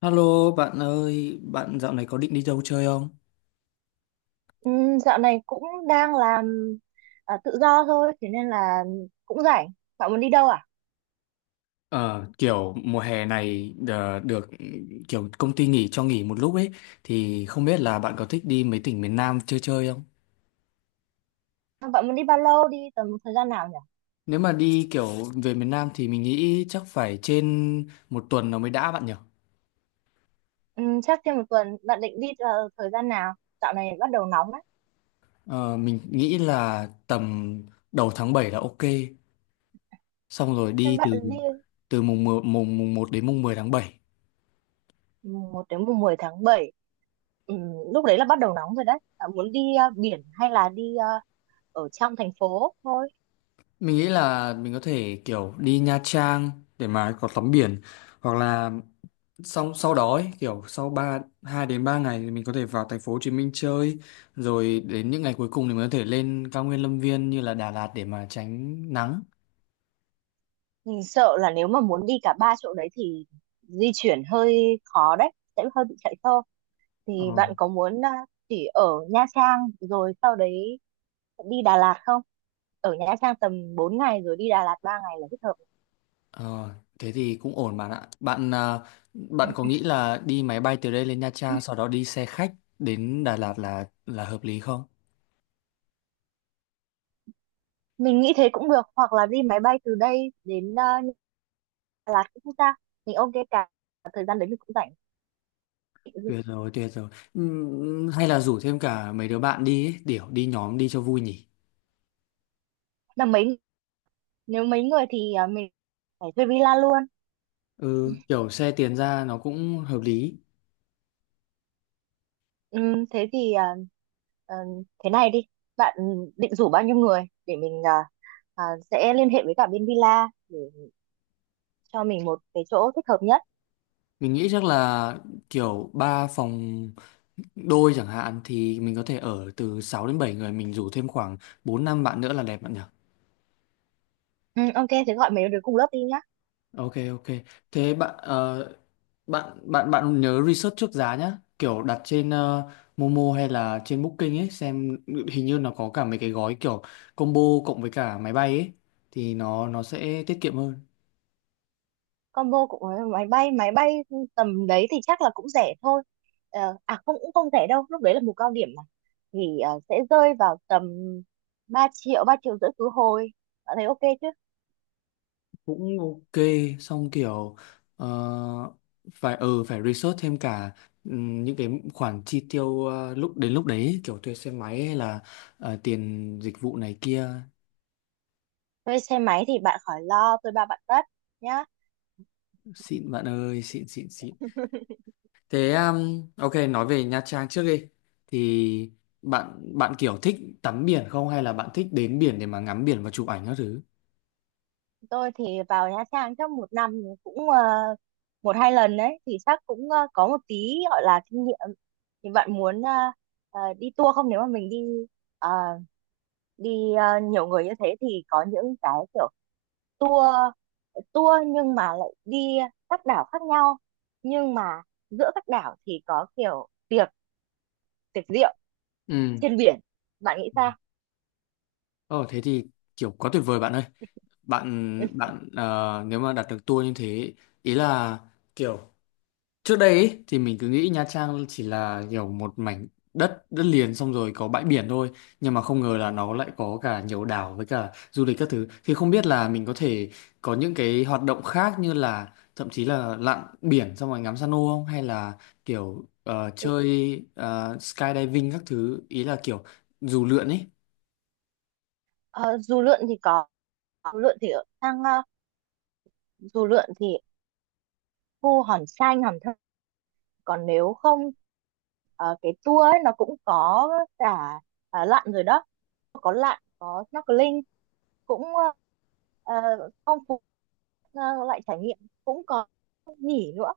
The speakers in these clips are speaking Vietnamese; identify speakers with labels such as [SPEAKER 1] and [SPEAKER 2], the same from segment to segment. [SPEAKER 1] Hello bạn ơi, bạn dạo này có định đi đâu chơi không?
[SPEAKER 2] Dạo này cũng đang làm à, tự do thôi, thế nên là cũng rảnh. Bạn muốn đi đâu à?
[SPEAKER 1] Ờ, kiểu mùa hè này được kiểu công ty nghỉ cho nghỉ một lúc ấy thì không biết là bạn có thích đi mấy tỉnh miền Nam chơi chơi không?
[SPEAKER 2] Bạn muốn đi bao lâu? Đi tầm thời gian nào nhỉ?
[SPEAKER 1] Nếu mà đi kiểu về miền Nam thì mình nghĩ chắc phải trên một tuần nó mới đã bạn nhỉ?
[SPEAKER 2] Chắc trên một tuần. Bạn định đi vào thời gian nào? Dạo này bắt đầu nóng đấy.
[SPEAKER 1] Ờ, mình nghĩ là tầm đầu tháng 7 là ok. Xong rồi
[SPEAKER 2] Nên
[SPEAKER 1] đi
[SPEAKER 2] bạn
[SPEAKER 1] từ
[SPEAKER 2] đi
[SPEAKER 1] từ mùng 1 đến mùng 10 tháng 7.
[SPEAKER 2] mùng 1 đến mùng 10 tháng 7. Ừm, Lúc đấy là bắt đầu nóng rồi đấy. Bạn muốn đi biển hay là đi ở trong thành phố thôi?
[SPEAKER 1] Mình nghĩ là mình có thể kiểu đi Nha Trang để mà có tắm biển hoặc là sau sau đó ấy, kiểu sau 3 2 đến 3 ngày thì mình có thể vào thành phố Hồ Chí Minh chơi, rồi đến những ngày cuối cùng thì mình có thể lên cao nguyên Lâm Viên như là Đà Lạt để mà tránh nắng.
[SPEAKER 2] Mình sợ là nếu mà muốn đi cả ba chỗ đấy thì di chuyển hơi khó đấy, sẽ hơi bị chạy xe. Thì
[SPEAKER 1] Ờ.
[SPEAKER 2] bạn có muốn chỉ ở Nha Trang rồi sau đấy đi Đà Lạt không? Ở Nha Trang tầm 4 ngày rồi đi Đà Lạt 3 ngày là thích hợp.
[SPEAKER 1] Ờ, thế thì cũng ổn bạn ạ. Bạn có nghĩ là đi máy bay từ đây lên Nha Trang sau đó đi xe khách đến Đà Lạt là hợp lý không?
[SPEAKER 2] Mình nghĩ thế cũng được hoặc là đi máy bay từ đây đến Đà Lạt cũng không sao. Mình ok, cả thời gian đấy mình cũng rảnh.
[SPEAKER 1] Tuyệt rồi, tuyệt rồi. Hay là rủ thêm cả mấy đứa bạn đi ấy, để đi nhóm đi cho vui nhỉ.
[SPEAKER 2] Là mấy nếu mấy người thì mình phải thuê villa luôn.
[SPEAKER 1] Ừ, kiểu xe tiền ra nó cũng hợp lý.
[SPEAKER 2] Thế thì à, ờ, thế này đi. Bạn định rủ bao nhiêu người để mình à, sẽ liên hệ với cả bên villa để cho mình một cái chỗ thích hợp nhất.
[SPEAKER 1] Mình nghĩ chắc là kiểu ba phòng đôi chẳng hạn thì mình có thể ở từ 6 đến 7 người, mình rủ thêm khoảng 4 5 bạn nữa là đẹp bạn nhỉ.
[SPEAKER 2] Ừ, ok, thế gọi mấy đứa cùng lớp đi nhá.
[SPEAKER 1] Ok ok, thế bạn bạn bạn nhớ research trước giá nhá, kiểu đặt trên Momo hay là trên Booking ấy xem, hình như nó có cả mấy cái gói kiểu combo cộng với cả máy bay ấy thì nó sẽ tiết kiệm hơn.
[SPEAKER 2] Combo của máy bay tầm đấy thì chắc là cũng rẻ thôi. À không, cũng không rẻ đâu, lúc đấy là mùa cao điểm mà. Thì sẽ rơi vào tầm 3 triệu, 3,5 triệu khứ hồi. Bạn thấy ok chứ?
[SPEAKER 1] Cũng ok. Xong kiểu ờ, phải phải research thêm cả những cái khoản chi tiêu lúc đến lúc đấy ấy, kiểu thuê xe máy hay là tiền dịch vụ này kia.
[SPEAKER 2] Thuê xe máy thì bạn khỏi lo, tôi bao bạn tất nhá.
[SPEAKER 1] Xịn bạn ơi, xịn xịn xịn. Thế ok, nói về Nha Trang trước đi, thì bạn bạn kiểu thích tắm biển không hay là bạn thích đến biển để mà ngắm biển và chụp ảnh các thứ?
[SPEAKER 2] Tôi thì vào Nha Trang chắc một năm cũng một hai lần đấy, thì chắc cũng có một tí gọi là kinh nghiệm. Thì bạn muốn đi tour không? Nếu mà mình đi ờ, đi ờ, nhiều người như thế thì có những cái kiểu tour tour nhưng mà lại đi các đảo khác nhau, nhưng mà giữa các đảo thì có kiểu tiệc tiệc rượu
[SPEAKER 1] Ừ.
[SPEAKER 2] trên biển. Bạn nghĩ sao?
[SPEAKER 1] Ồ thế thì kiểu quá tuyệt vời bạn ơi. Bạn bạn ờ, nếu mà đặt được tour như thế, ý là kiểu trước đây ý, thì mình cứ nghĩ Nha Trang chỉ là kiểu một mảnh đất đất liền xong rồi có bãi biển thôi, nhưng mà không ngờ là nó lại có cả nhiều đảo với cả du lịch các thứ, thì không biết là mình có thể có những cái hoạt động khác như là thậm chí là lặn biển xong rồi ngắm san hô không, hay là kiểu chơi skydiving các thứ, ý là kiểu dù lượn ấy.
[SPEAKER 2] Dù lượn thì có. dù lượn thì ở sang ờ, Dù lượn thì khu Hòn Xanh Hòn Thơm. Còn nếu không, cái tour ấy nó cũng có cả lặn rồi đó. Có lặn có snorkeling, cũng ờ, phong phú, ờ, loại trải nghiệm. Cũng có nghỉ nữa,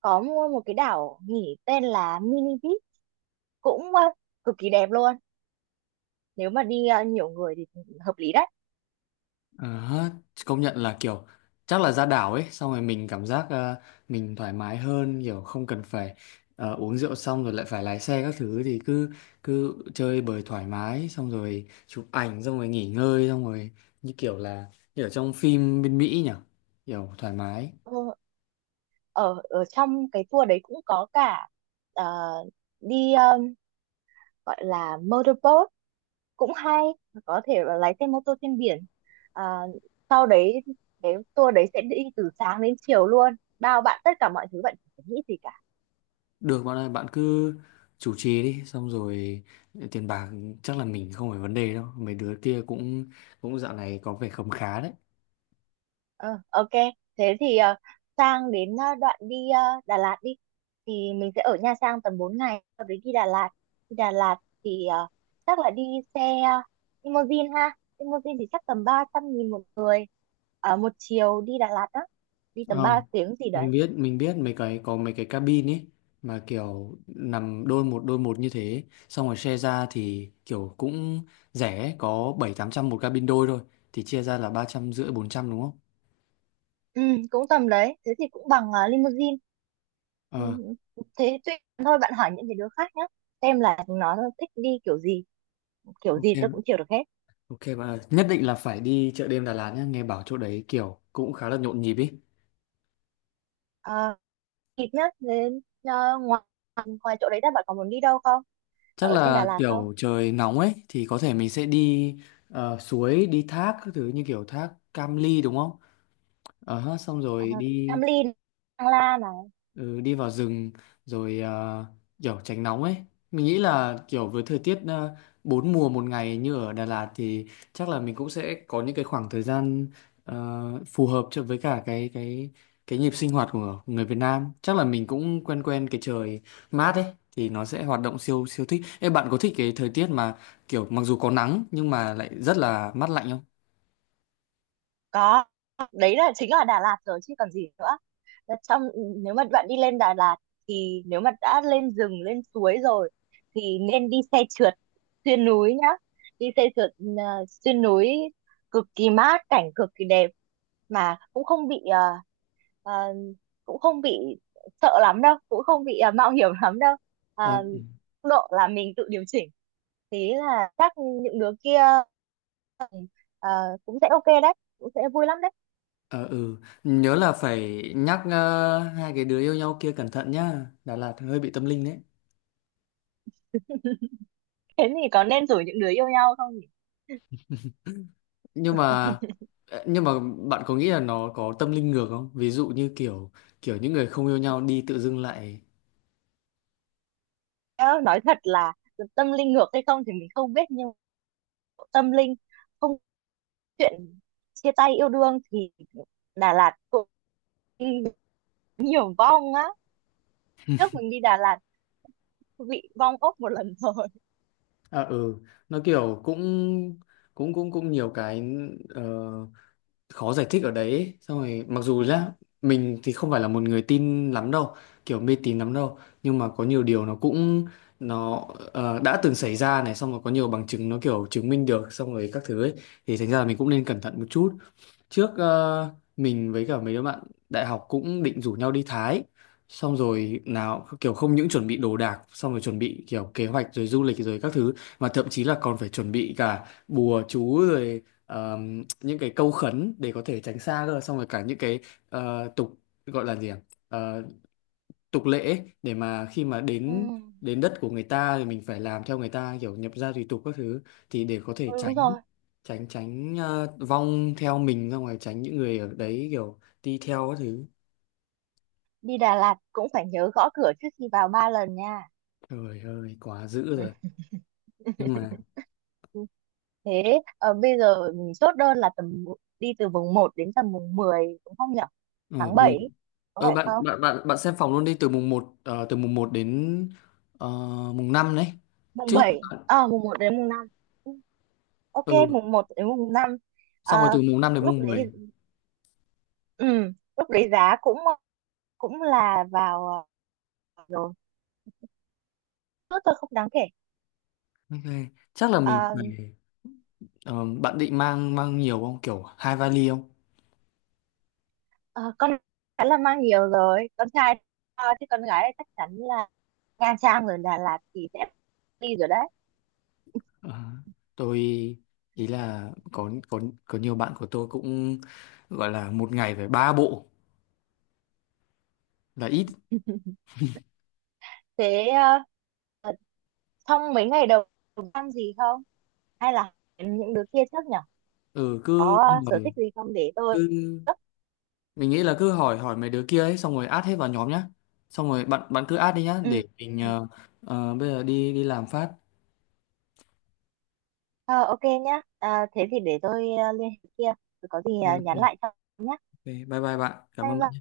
[SPEAKER 2] có mua một cái đảo nghỉ tên là Mini Beach cũng cực kỳ đẹp luôn. Nếu mà đi nhiều người thì hợp lý đấy.
[SPEAKER 1] Ờ, công nhận là kiểu chắc là ra đảo ấy xong rồi mình cảm giác mình thoải mái hơn, kiểu không cần phải uống rượu xong rồi lại phải lái xe các thứ, thì cứ cứ chơi bời thoải mái xong rồi chụp ảnh xong rồi nghỉ ngơi xong rồi, như kiểu là như ở trong phim bên Mỹ nhỉ, kiểu thoải mái.
[SPEAKER 2] Ờ, ở ở trong cái tour đấy cũng có cả ờ, đi ờ, gọi là motorboat cũng hay. Có thể là lái xe mô tô trên biển. à, Sau đấy cái tour đấy sẽ đi từ sáng đến chiều luôn, bao bạn tất cả mọi thứ, bạn chẳng phải nghĩ gì cả.
[SPEAKER 1] Được bạn ơi, bạn cứ chủ trì đi, xong rồi tiền bạc chắc là mình không phải vấn đề đâu, mấy đứa kia cũng cũng dạo này có vẻ khấm khá đấy.
[SPEAKER 2] Ờ, ok, thế thì sang đến đoạn đi Đà Lạt đi. Thì mình sẽ ở Nha Trang tầm 4 ngày, sau đấy đi Đà Lạt thì chắc là đi xe limousine ha, limousine thì chắc tầm 300.000 một người. Một chiều đi Đà Lạt đó, đi tầm 3
[SPEAKER 1] Ờ.
[SPEAKER 2] tiếng gì
[SPEAKER 1] Mình
[SPEAKER 2] đấy.
[SPEAKER 1] biết, mấy cái có mấy cái cabin ấy mà kiểu nằm đôi một như thế xong rồi share ra thì kiểu cũng rẻ, có bảy tám trăm một cabin đôi thôi, thì chia ra là ba trăm rưỡi bốn trăm đúng không?
[SPEAKER 2] Ừ, cũng tầm đấy, thế thì cũng bằng limousine. Ừ,
[SPEAKER 1] Ờ.
[SPEAKER 2] thế thôi bạn hỏi những cái đứa khác nhé, xem là nó thích đi kiểu gì, kiểu gì tôi
[SPEAKER 1] Ok,
[SPEAKER 2] cũng chịu được hết.
[SPEAKER 1] ok bạn ơi. Nhất định là phải đi chợ đêm Đà Lạt nhé, nghe bảo chỗ đấy kiểu cũng khá là nhộn nhịp ý.
[SPEAKER 2] à, Kịp nhá, đến ngoài ngoài chỗ đấy ra bạn còn muốn đi đâu không,
[SPEAKER 1] Chắc
[SPEAKER 2] ở trên Đà
[SPEAKER 1] là
[SPEAKER 2] Lạt không?
[SPEAKER 1] kiểu trời nóng ấy thì có thể mình sẽ đi suối đi thác các thứ, như kiểu thác Cam Ly đúng không, ờ ha, xong
[SPEAKER 2] À,
[SPEAKER 1] rồi
[SPEAKER 2] Cam
[SPEAKER 1] đi.
[SPEAKER 2] Ly, Thăng Lan à?
[SPEAKER 1] Ừ, đi vào rừng rồi kiểu tránh nóng ấy. Mình nghĩ là kiểu với thời tiết bốn mùa một ngày như ở Đà Lạt thì chắc là mình cũng sẽ có những cái khoảng thời gian ờ, phù hợp cho với cả cái nhịp sinh hoạt của người Việt Nam, chắc là mình cũng quen quen cái trời mát ấy thì nó sẽ hoạt động siêu siêu thích. Ê, bạn có thích cái thời tiết mà kiểu mặc dù có nắng nhưng mà lại rất là mát lạnh không?
[SPEAKER 2] Có, đấy là chính là Đà Lạt rồi chứ còn gì nữa. Và trong Nếu mà bạn đi lên Đà Lạt thì nếu mà đã lên rừng lên suối rồi thì nên đi xe trượt xuyên núi nhá. Đi xe trượt ờ, xuyên núi cực kỳ mát, cảnh cực kỳ đẹp, mà cũng không bị ờ, cũng không bị sợ lắm đâu, cũng không bị mạo hiểm lắm đâu. Ờ,
[SPEAKER 1] Ờ.
[SPEAKER 2] Tốc độ là mình tự điều chỉnh, thế là chắc những đứa kia ờ, cũng sẽ ok đấy, cũng sẽ vui lắm đấy.
[SPEAKER 1] Ờ ừ, nhớ là phải nhắc hai cái đứa yêu nhau kia cẩn thận nhá, Đà Lạt hơi bị tâm linh đấy.
[SPEAKER 2] Thế thì có nên rủ những đứa yêu nhau không nhỉ?
[SPEAKER 1] Nhưng mà nhưng mà bạn có nghĩ là nó có tâm linh ngược không? Ví dụ như kiểu kiểu những người không yêu nhau đi tự dưng lại.
[SPEAKER 2] Nhớ, nói thật là tâm linh ngược hay không thì mình không biết, nhưng tâm linh, không, chuyện chia tay yêu đương thì Đà Lạt cũng nhiều vong á. Trước mình đi Đà Lạt bị vong ốc một lần rồi.
[SPEAKER 1] À ừ, nó kiểu cũng cũng cũng cũng nhiều cái ờ, khó giải thích ở đấy ấy. Xong rồi mặc dù là mình thì không phải là một người tin lắm đâu, kiểu mê tín lắm đâu, nhưng mà có nhiều điều nó cũng nó đã từng xảy ra này, xong rồi có nhiều bằng chứng nó kiểu chứng minh được xong rồi các thứ ấy, thì thành ra là mình cũng nên cẩn thận một chút. Trước mình với cả mấy đứa bạn đại học cũng định rủ nhau đi Thái, xong rồi nào kiểu không những chuẩn bị đồ đạc xong rồi chuẩn bị kiểu kế hoạch rồi du lịch rồi các thứ, mà thậm chí là còn phải chuẩn bị cả bùa chú rồi những cái câu khấn để có thể tránh xa cơ, xong rồi cả những cái tục gọi là gì à? Tục lệ ấy, để mà khi mà
[SPEAKER 2] Ừ,
[SPEAKER 1] đến đến đất của người ta thì mình phải làm theo người ta, kiểu nhập gia tùy tục các thứ, thì để có
[SPEAKER 2] ừ,
[SPEAKER 1] thể
[SPEAKER 2] đúng
[SPEAKER 1] tránh
[SPEAKER 2] rồi.
[SPEAKER 1] tránh tránh vong theo mình ra ngoài, tránh những người ở đấy kiểu đi theo các thứ.
[SPEAKER 2] Đi Đà Lạt cũng phải nhớ gõ cửa trước khi vào 3 lần nha.
[SPEAKER 1] Trời ơi quá dữ rồi. Nhưng mà
[SPEAKER 2] Ừ. Thế bây giờ mình chốt đơn là tầm đi từ mùng một đến tầm mùng 10 đúng không nhỉ?
[SPEAKER 1] ờ
[SPEAKER 2] Tháng bảy,
[SPEAKER 1] mùng-
[SPEAKER 2] có phải
[SPEAKER 1] bạn
[SPEAKER 2] không?
[SPEAKER 1] bạn bạn bạn xem phòng luôn đi, từ mùng 1 từ mùng một đến ờ, mùng 5 đấy
[SPEAKER 2] mùng
[SPEAKER 1] trước.
[SPEAKER 2] bảy, ờ mùng một đến mùng 5. Ừ, ok,
[SPEAKER 1] Ừ,
[SPEAKER 2] mùng một đến mùng năm. Ờ,
[SPEAKER 1] xong rồi từ mùng 5 đến
[SPEAKER 2] Lúc
[SPEAKER 1] mùng
[SPEAKER 2] đấy,
[SPEAKER 1] mười.
[SPEAKER 2] ừ, lúc đấy giá cũng cũng là vào rồi. Tốt thôi, không đáng kể.
[SPEAKER 1] Ok, chắc là mình
[SPEAKER 2] Ờ,
[SPEAKER 1] phải bạn định mang mang nhiều không, kiểu hai vali không?
[SPEAKER 2] ờ, con gái là mang nhiều rồi, con trai chứ con gái thì chắc chắn là Nha Trang rồi Đà Lạt thì sẽ đi rồi đấy.
[SPEAKER 1] Ờ, tôi ý là có nhiều bạn của tôi cũng gọi là một ngày phải ba bộ là ít.
[SPEAKER 2] Thế ờ, trong mấy ngày đầu ăn gì không? Hay là những đứa kia trước nhỉ,
[SPEAKER 1] Ừ cứ
[SPEAKER 2] có sở
[SPEAKER 1] hỏi-
[SPEAKER 2] thích gì không để tôi...
[SPEAKER 1] cứ Mình nghĩ là cứ hỏi hỏi mấy đứa kia ấy xong rồi add hết vào nhóm nhá, xong rồi bạn bạn cứ add đi nhá để
[SPEAKER 2] Ừ.
[SPEAKER 1] mình
[SPEAKER 2] Ừ.
[SPEAKER 1] bây giờ đi đi làm phát.
[SPEAKER 2] Ờ, ok nhá. À, thế thì để tôi liên hệ kia. Rồi có gì
[SPEAKER 1] Ok,
[SPEAKER 2] nhắn
[SPEAKER 1] ok.
[SPEAKER 2] lại cho nhé.
[SPEAKER 1] Ok, bye bye bạn, cảm
[SPEAKER 2] Bye
[SPEAKER 1] ơn bạn.
[SPEAKER 2] bye.